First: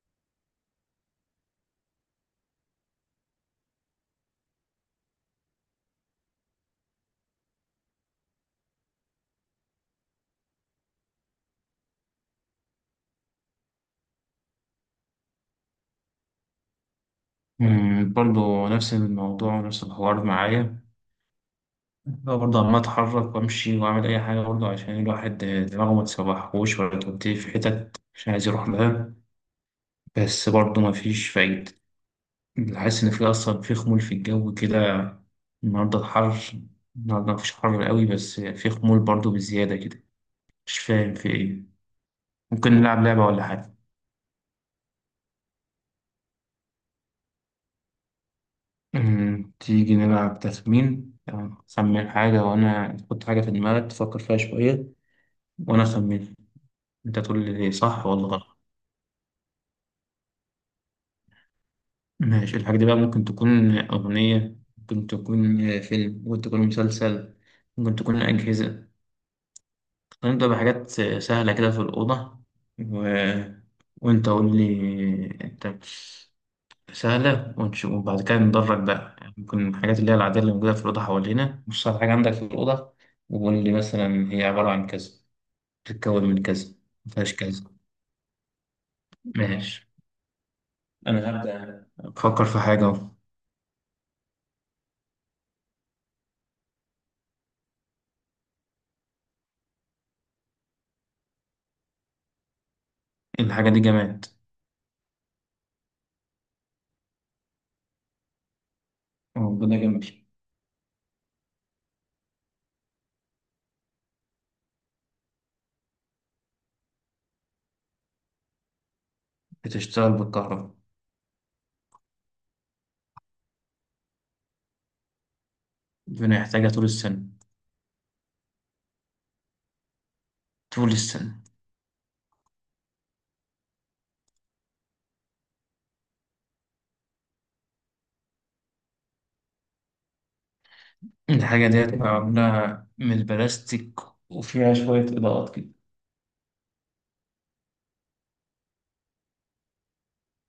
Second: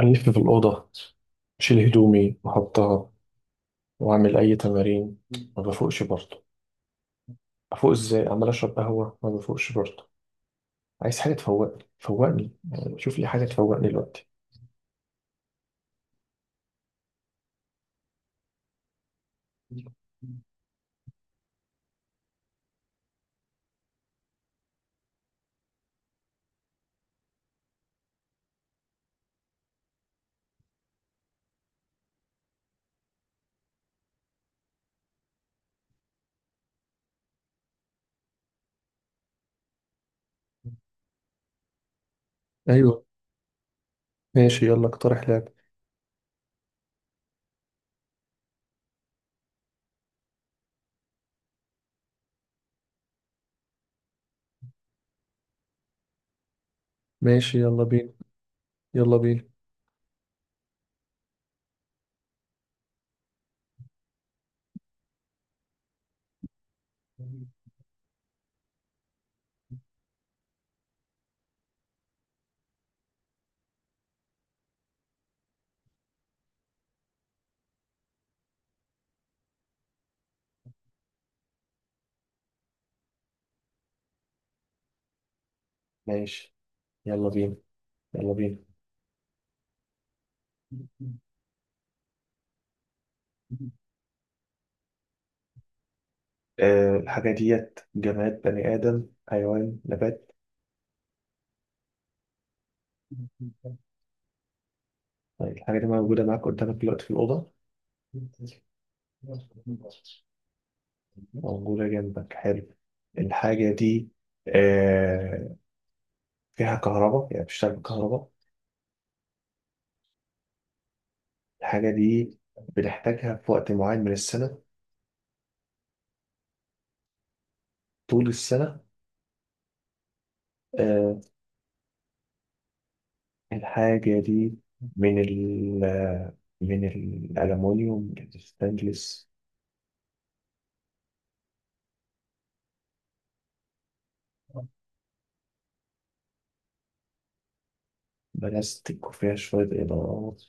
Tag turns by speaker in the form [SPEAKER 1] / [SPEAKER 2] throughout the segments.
[SPEAKER 1] ألف في الأوضة، أشيل هدومي وأحطها وأعمل أي تمارين. ما بفوقش برضه. أفوق إزاي عمال أشرب قهوة ما بفوقش برضه. عايز حاجة تفوقني، فوقني يعني شوف لي حاجة تفوقني دلوقتي.
[SPEAKER 2] برضو نفس الموضوع ونفس الحوار معايا. هو برضه عمال أتحرك وأمشي وأعمل أي حاجة برضه عشان الواحد دماغه ما تسوحهوش ولا توديه في حتت مش عايز يروح لها، بس برضه مفيش فايدة. حاسس إن في أصلا، في خمول في الجو كده. النهاردة الحر، النهاردة مفيش حر قوي، بس في خمول برضه بزيادة كده. مش فاهم في إيه. ممكن نلعب
[SPEAKER 1] أيوه،
[SPEAKER 2] لعبة ولا حاجة؟
[SPEAKER 1] ماشي يلا اقترح لعب.
[SPEAKER 2] تيجي نلعب تخمين، يعني خمن حاجة، وأنا تحط حاجة في دماغك تفكر فيها شوية وأنا أخمن. انت تقول لي
[SPEAKER 1] ماشي
[SPEAKER 2] إيه؟
[SPEAKER 1] يلا
[SPEAKER 2] صح
[SPEAKER 1] بينا
[SPEAKER 2] ولا غلط.
[SPEAKER 1] يلا بينا
[SPEAKER 2] ماشي، الحاجة دي بقى ممكن تكون أغنية، ممكن تكون فيلم، ممكن تكون مسلسل، ممكن تكون أجهزة. هنبدأ بحاجات سهلة كده في الأوضة، و... وأنت قول لي أنت. سهلة، وبعد كده ندرج بقى، يعني ممكن الحاجات اللي هي العادية اللي موجودة في الأوضة حوالينا، مش صعب حاجة عندك في الأوضة. وقول لي مثلا هي عبارة عن كذا، بتتكون من
[SPEAKER 1] ماشي
[SPEAKER 2] كذا،
[SPEAKER 1] يلا
[SPEAKER 2] مفيهاش
[SPEAKER 1] بينا
[SPEAKER 2] كذا.
[SPEAKER 1] يلا بينا.
[SPEAKER 2] ماشي، أنا هبدأ أفكر في حاجة أهو.
[SPEAKER 1] أه، الحاجة ديت جماد، بني آدم، حيوان، نبات؟
[SPEAKER 2] الحاجة دي جماد.
[SPEAKER 1] طيب الحاجة دي موجودة معاك قدامك دلوقتي في الأوضة؟
[SPEAKER 2] ربنا جميل.
[SPEAKER 1] موجودة جنبك؟ حلو. الحاجة دي آه، فيها كهرباء؟ يعني بتشتغل بالكهرباء.
[SPEAKER 2] بتشتغل بالكهرباء.
[SPEAKER 1] الحاجة دي بنحتاجها في وقت معين من السنة؟
[SPEAKER 2] ربنا يحتاجها طول السنة.
[SPEAKER 1] طول السنة؟
[SPEAKER 2] طول
[SPEAKER 1] آه،
[SPEAKER 2] السنة.
[SPEAKER 1] الحاجة دي من ال آه، من الألمونيوم، الستانلس؟
[SPEAKER 2] الحاجة دي هتبقى معمولة من البلاستيك، وفيها شوية إضاءات كده.
[SPEAKER 1] بلاستيك وفيها شوية إضاءات؟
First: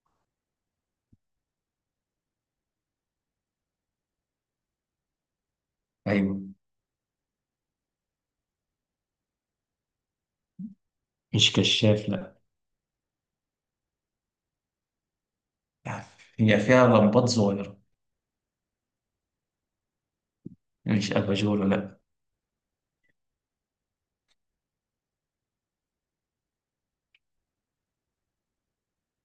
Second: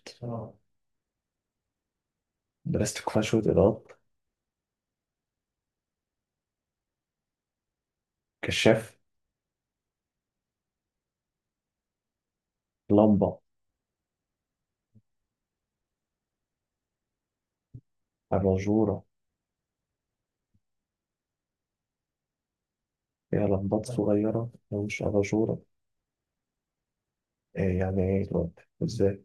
[SPEAKER 1] بلاستيك وفيها شوية إضاءات.
[SPEAKER 2] أيوة.
[SPEAKER 1] كشاف؟
[SPEAKER 2] مش كشاف، لأ.
[SPEAKER 1] لمبة؟
[SPEAKER 2] هي فيها لمبات صغيرة.
[SPEAKER 1] أباجورة؟
[SPEAKER 2] مش أباجورة، لأ.
[SPEAKER 1] فيها لمبات صغيرة هي مش أباجورة؟ يعني إيه دلوقتي إزاي؟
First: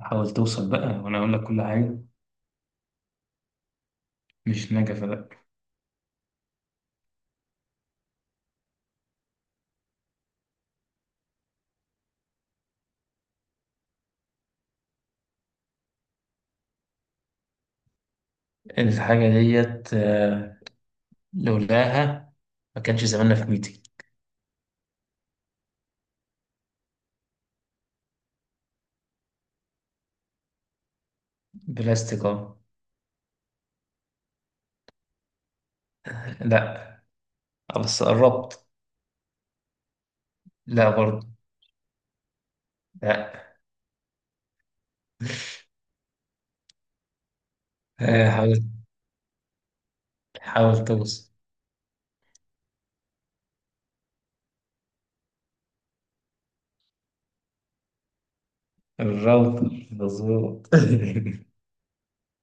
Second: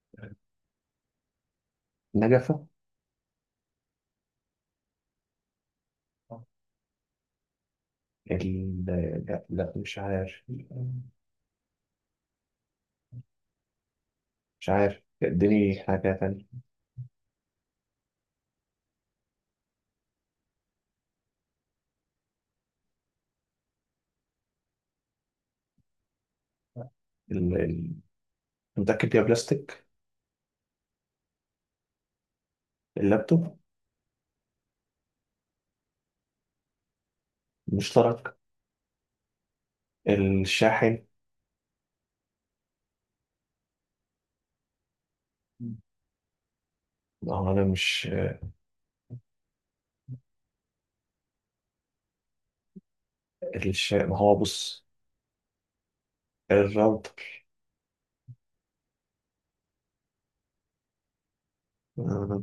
[SPEAKER 2] حاول توصل بقى وأنا أقول لك كل حاجة.
[SPEAKER 1] نجفة؟
[SPEAKER 2] مش نجفة، لأ.
[SPEAKER 1] ال... لا لا مش عارف، مش عارف اديني حاجة تانية.
[SPEAKER 2] الحاجة ديت لولاها ما كانش زماننا في ميتي.
[SPEAKER 1] ال... ال... متأكد يا بلاستيك؟
[SPEAKER 2] بلاستيك أه.
[SPEAKER 1] اللابتوب؟
[SPEAKER 2] لأ. بس
[SPEAKER 1] المشترك؟
[SPEAKER 2] قربت. لأ
[SPEAKER 1] الشاحن؟
[SPEAKER 2] برضه. لأ.
[SPEAKER 1] ما هو أنا مش...
[SPEAKER 2] حاول، حاول توصل.
[SPEAKER 1] ما هو بص، الراوتر؟
[SPEAKER 2] الراوتر مظبوط.
[SPEAKER 1] آه،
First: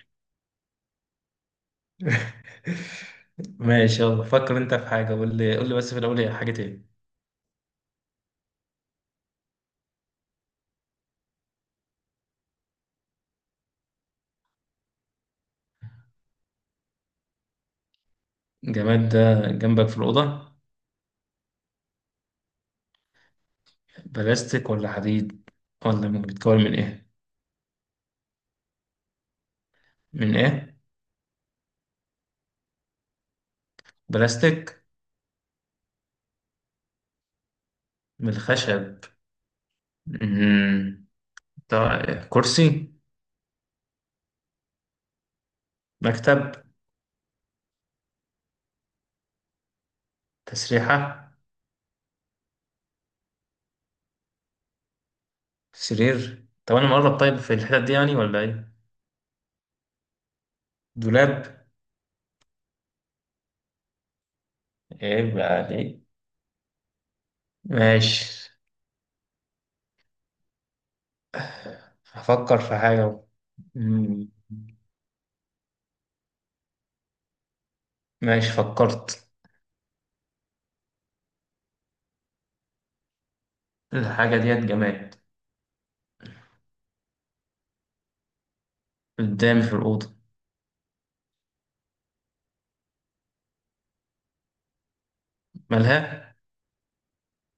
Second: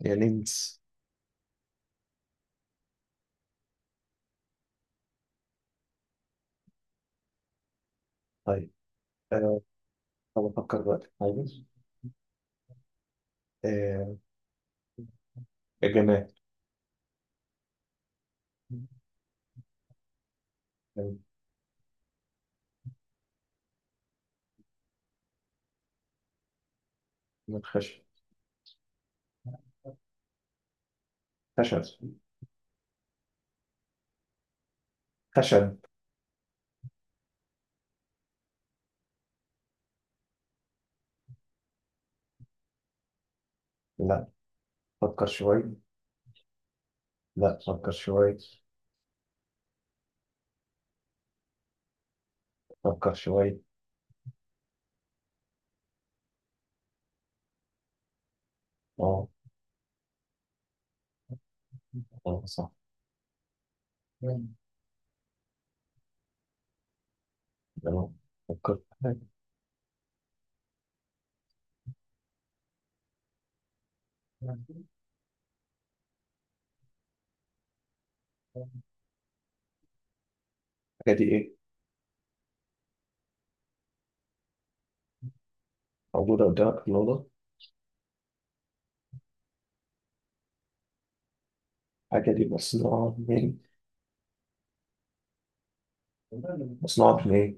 [SPEAKER 1] يا لينس.
[SPEAKER 2] ماشي، يلا فكر انت في حاجة، قول لي، قول لي بس في الأول هي حاجة ايه.
[SPEAKER 1] طيب، أه... طب أفكر بقى. طيب، أه... الجماد.
[SPEAKER 2] الجماد ده جنبك في الأوضة، بلاستيك ولا حديد، بيتكون من ايه؟
[SPEAKER 1] من خشب.
[SPEAKER 2] من ايه؟
[SPEAKER 1] خشب
[SPEAKER 2] بلاستيك؟
[SPEAKER 1] خشب.
[SPEAKER 2] من الخشب. مم. ده كرسي؟
[SPEAKER 1] لا فكر شوي،
[SPEAKER 2] مكتب؟
[SPEAKER 1] لا فكر شوي
[SPEAKER 2] تسريحة؟
[SPEAKER 1] فكر شوي
[SPEAKER 2] سرير؟ طب انا مقرب طيب في الحتت دي يعني ولا ايه؟
[SPEAKER 1] اه.
[SPEAKER 2] دولاب.
[SPEAKER 1] اه صح.
[SPEAKER 2] ايه بقى دي؟
[SPEAKER 1] لو
[SPEAKER 2] ماشي.
[SPEAKER 1] فكرت في حاجة.
[SPEAKER 2] هفكر في حاجة. مم. ماشي، فكرت.
[SPEAKER 1] الحاجة دي إيه؟
[SPEAKER 2] الحاجة ديت جماد.
[SPEAKER 1] موجودة قدامك في الأوضة؟
[SPEAKER 2] قدامي في الأوضة.
[SPEAKER 1] الحاجة دي مصنوعة من،
[SPEAKER 2] مالها؟
[SPEAKER 1] مصنوعة من إيه؟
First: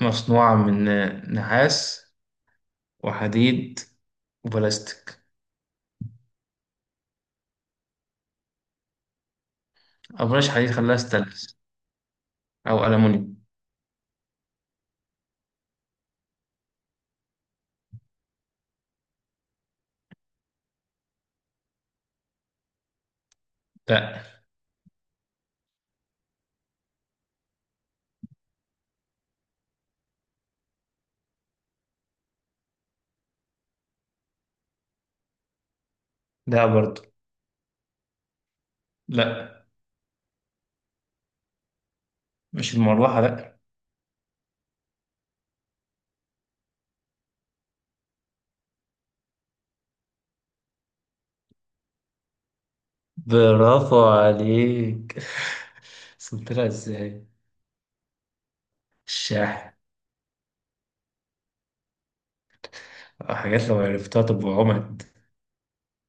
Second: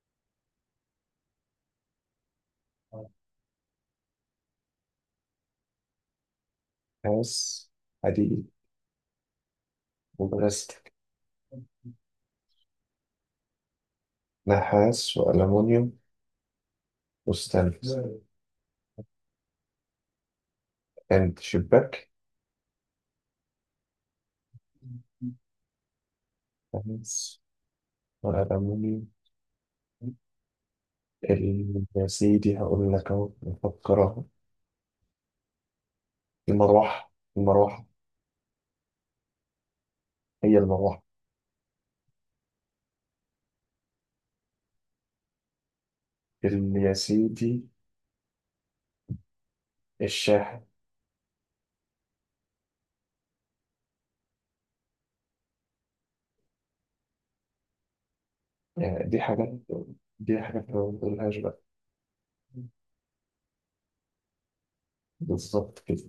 [SPEAKER 2] مصنوعة من نحاس، وحديد، وبلاستيك.
[SPEAKER 1] نحاس، حديد،
[SPEAKER 2] أو بلاش حديد،
[SPEAKER 1] وبلاستيك؟
[SPEAKER 2] خليها ستانلس، أو ألمونيوم.
[SPEAKER 1] نحاس وألمونيوم وستانلس؟ عند شباك؟
[SPEAKER 2] لأ.
[SPEAKER 1] نحاس وألمونيوم يا سيدي هقول لك أهو، نفكر أهو.
[SPEAKER 2] لأ
[SPEAKER 1] المروحة،
[SPEAKER 2] برضه.
[SPEAKER 1] المروحة؟
[SPEAKER 2] لأ.
[SPEAKER 1] هي المروحة؟
[SPEAKER 2] مش المروحة، لأ.
[SPEAKER 1] يا سيدي، الشاحن.
[SPEAKER 2] برافو عليك! وصلت لها إزاي؟
[SPEAKER 1] يعني دي حاجات،
[SPEAKER 2] الشاحن.
[SPEAKER 1] دي حاجات ما بنقولهاش بقى.
[SPEAKER 2] أو حاجات لو عرفتها تبقى عمد.
[SPEAKER 1] بالظبط كده.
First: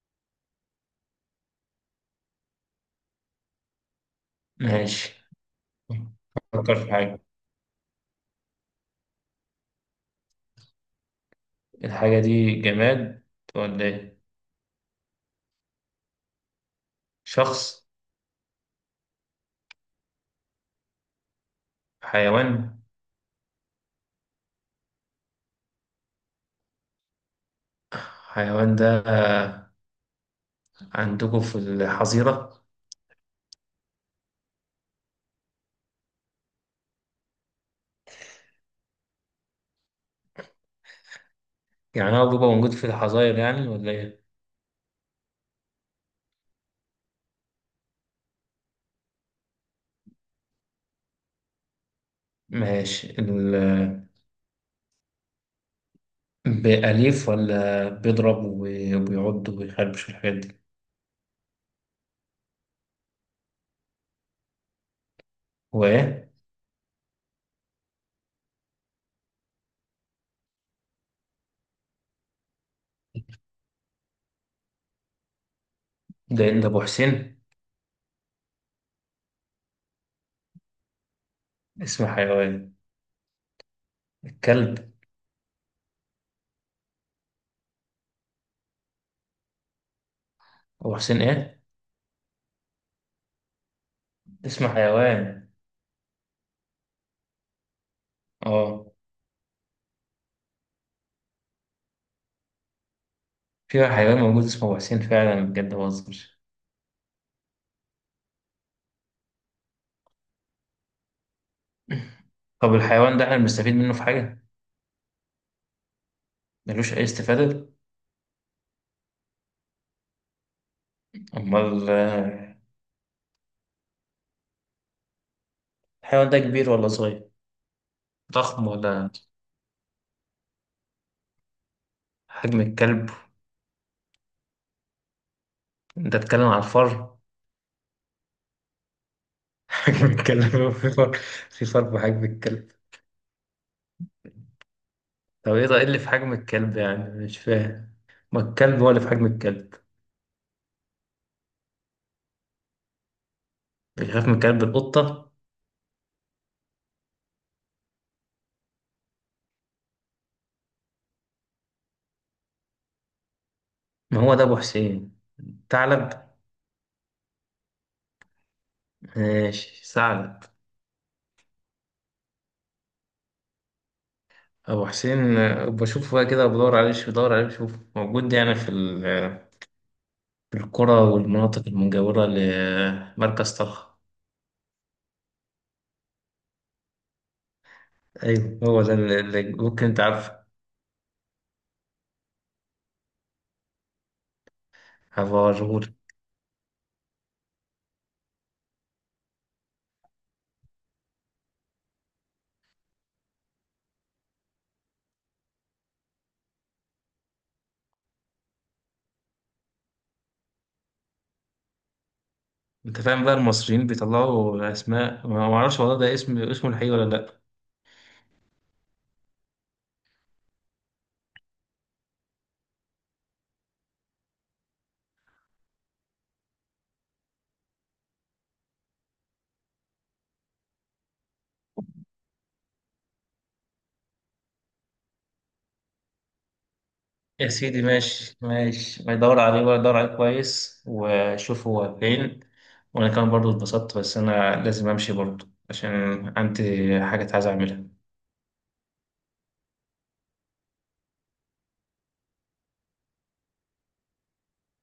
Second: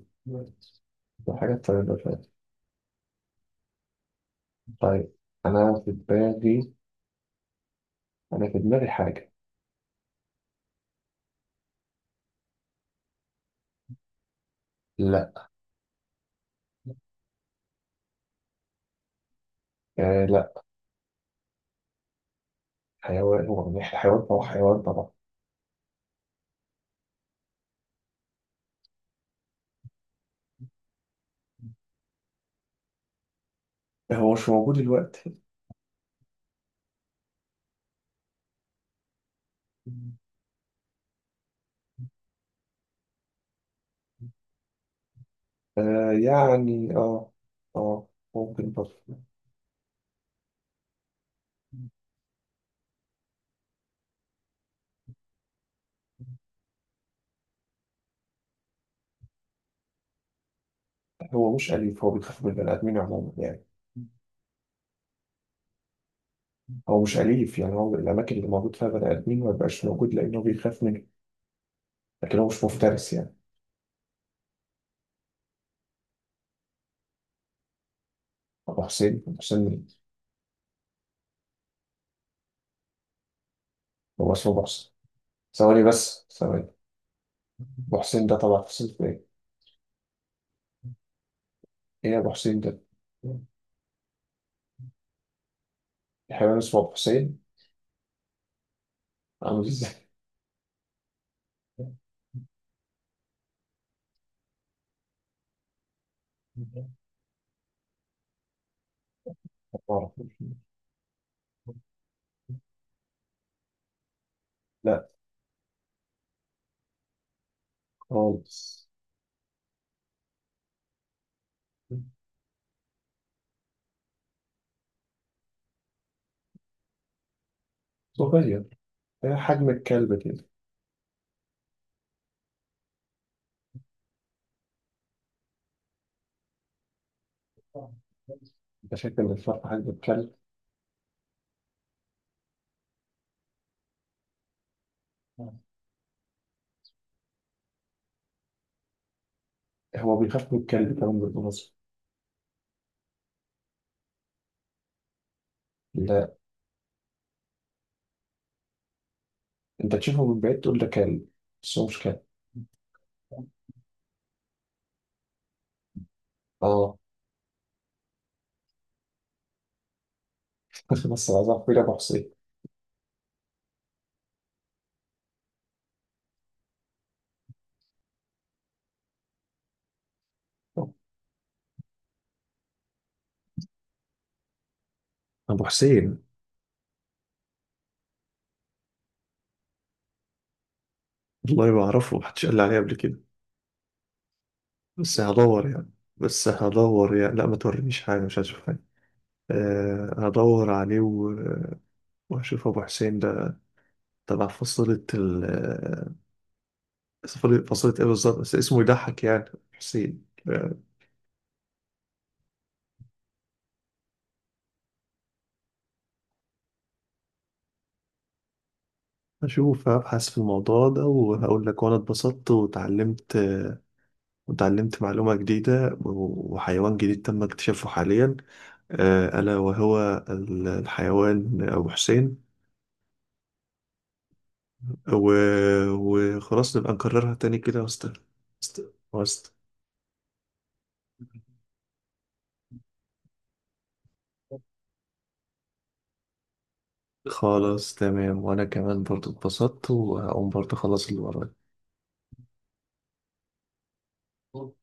[SPEAKER 1] ده حاجة طيبة فعلا.
[SPEAKER 2] ماشي،
[SPEAKER 1] طيب، أنا في دماغي،
[SPEAKER 2] فكر في حاجة.
[SPEAKER 1] أنا في دماغي حاجة.
[SPEAKER 2] الحاجة دي جماد ولا إيه؟
[SPEAKER 1] لا.
[SPEAKER 2] شخص؟
[SPEAKER 1] آه لا.
[SPEAKER 2] حيوان؟
[SPEAKER 1] حيوان؟ هو يعني حيوان، هو حيوان طبعا.
[SPEAKER 2] حيوان ده عندكم في الحظيرة؟
[SPEAKER 1] هو مش موجود دلوقتي.
[SPEAKER 2] يعني هو بيبقى موجود في الحظاير يعني ولا إيه؟
[SPEAKER 1] آه يعني اه، اه ممكن برضه.
[SPEAKER 2] ماشي. بأليف ولا بيضرب وبيعض وبيخربش الحاجات دي؟
[SPEAKER 1] هو مش أليف، هو بيخاف من البني آدمين عموما يعني.
[SPEAKER 2] هو إيه؟
[SPEAKER 1] هو مش أليف يعني، هو الأماكن اللي موجود فيها بني آدمين ما بيبقاش موجود لأنه بيخاف منه. لكن هو مش مفترس يعني.
[SPEAKER 2] ده إيه؟ ده أبو حسين؟
[SPEAKER 1] أبو حسين؟ أبو حسين مين؟
[SPEAKER 2] اسم حيوان.
[SPEAKER 1] هو اسمه أبو حسين؟
[SPEAKER 2] الكلب.
[SPEAKER 1] ثواني بس، ثواني. ابو حسين ده طبعا حسين في ايه؟
[SPEAKER 2] أبو حسين إيه؟
[SPEAKER 1] ايه يا ابو حسين ده؟
[SPEAKER 2] اسم حيوان.
[SPEAKER 1] حيوان اسمه ابو حسين؟
[SPEAKER 2] آه.
[SPEAKER 1] عامل ازاي؟
[SPEAKER 2] في حيوان موجود اسمه أبو حسين فعلا، بجد ما بهزرش.
[SPEAKER 1] ما أعرف.
[SPEAKER 2] طب الحيوان ده احنا بنستفيد منه في حاجة؟
[SPEAKER 1] لا.
[SPEAKER 2] ملوش أي استفادة؟
[SPEAKER 1] خالص.
[SPEAKER 2] أمال الحيوان ده كبير ولا صغير؟
[SPEAKER 1] صغير.
[SPEAKER 2] ضخم ولا؟
[SPEAKER 1] إيه حجم الكلب كده.
[SPEAKER 2] حجم الكلب؟ أنت بتتكلم على الفار؟
[SPEAKER 1] انت شايف ان الفرق حجم
[SPEAKER 2] حجم
[SPEAKER 1] الكلب.
[SPEAKER 2] الكلب في فار؟ في فار بحجم الكلب؟ طب إيه ده؟ إيه اللي في حجم الكلب يعني؟ مش فاهم. ما الكلب هو اللي في حجم الكلب.
[SPEAKER 1] هو بيخاف من الكلب كمان بالمناسبة.
[SPEAKER 2] بيخاف من كلب القطة؟
[SPEAKER 1] لا، انت تشوفه من بعيد تقول ده كلب، بس هو مش كلب.
[SPEAKER 2] ما هو ده أبو حسين. ثعلب؟
[SPEAKER 1] اه.
[SPEAKER 2] ماشي ثعلب.
[SPEAKER 1] بس عايز اعرف مين ابو حسين.
[SPEAKER 2] أبو حسين، بشوفه بقى كده، بدور عليه شوف، بدور عليه شوف موجود يعني في في القرى والمناطق المجاورة لمركز طلخ.
[SPEAKER 1] أبو حسين،
[SPEAKER 2] ايوه، هو ده اللي ممكن انت عارفه.
[SPEAKER 1] والله ما أعرفه، محدش قال لي عليه قبل كده. بس هدور
[SPEAKER 2] هبوريهولك.
[SPEAKER 1] يعني، بس هدور يعني. لا ما تورينيش حاجة، مش هشوف. هدور عليه واشوف ابو حسين ده تبع فصيلة ال آه، فصيلة، فصيلة ايه بالظبط؟ بس اسمه يضحك يعني. حسين.
[SPEAKER 2] انت فاهم بقى المصريين بيطلعوا اسماء، ما اعرفش والله، ده اسم اسمه الحقيقي ولا لا.
[SPEAKER 1] اشوف ابحث في الموضوع ده وهقول لك، وانا اتبسطت وتعلمت، وتعلمت معلومة جديدة وحيوان جديد تم اكتشافه حاليا، ألا وهو الحيوان أبو حسين. وخلاص نبقى نكررها
[SPEAKER 2] يا
[SPEAKER 1] تاني
[SPEAKER 2] سيدي
[SPEAKER 1] كده. وست
[SPEAKER 2] ماشي
[SPEAKER 1] وست
[SPEAKER 2] ماشي، ما يدور
[SPEAKER 1] وست
[SPEAKER 2] عليه ولا يدور عليه كويس وشوف هو فين. وانا كمان برضو اتبسطت، بس انا لازم امشي برضو عشان عندي حاجة عايز اعملها.
[SPEAKER 1] خلاص، تمام. وانا كمان برضو اتبسطت وهقوم برضو اخلص اللي ورايا.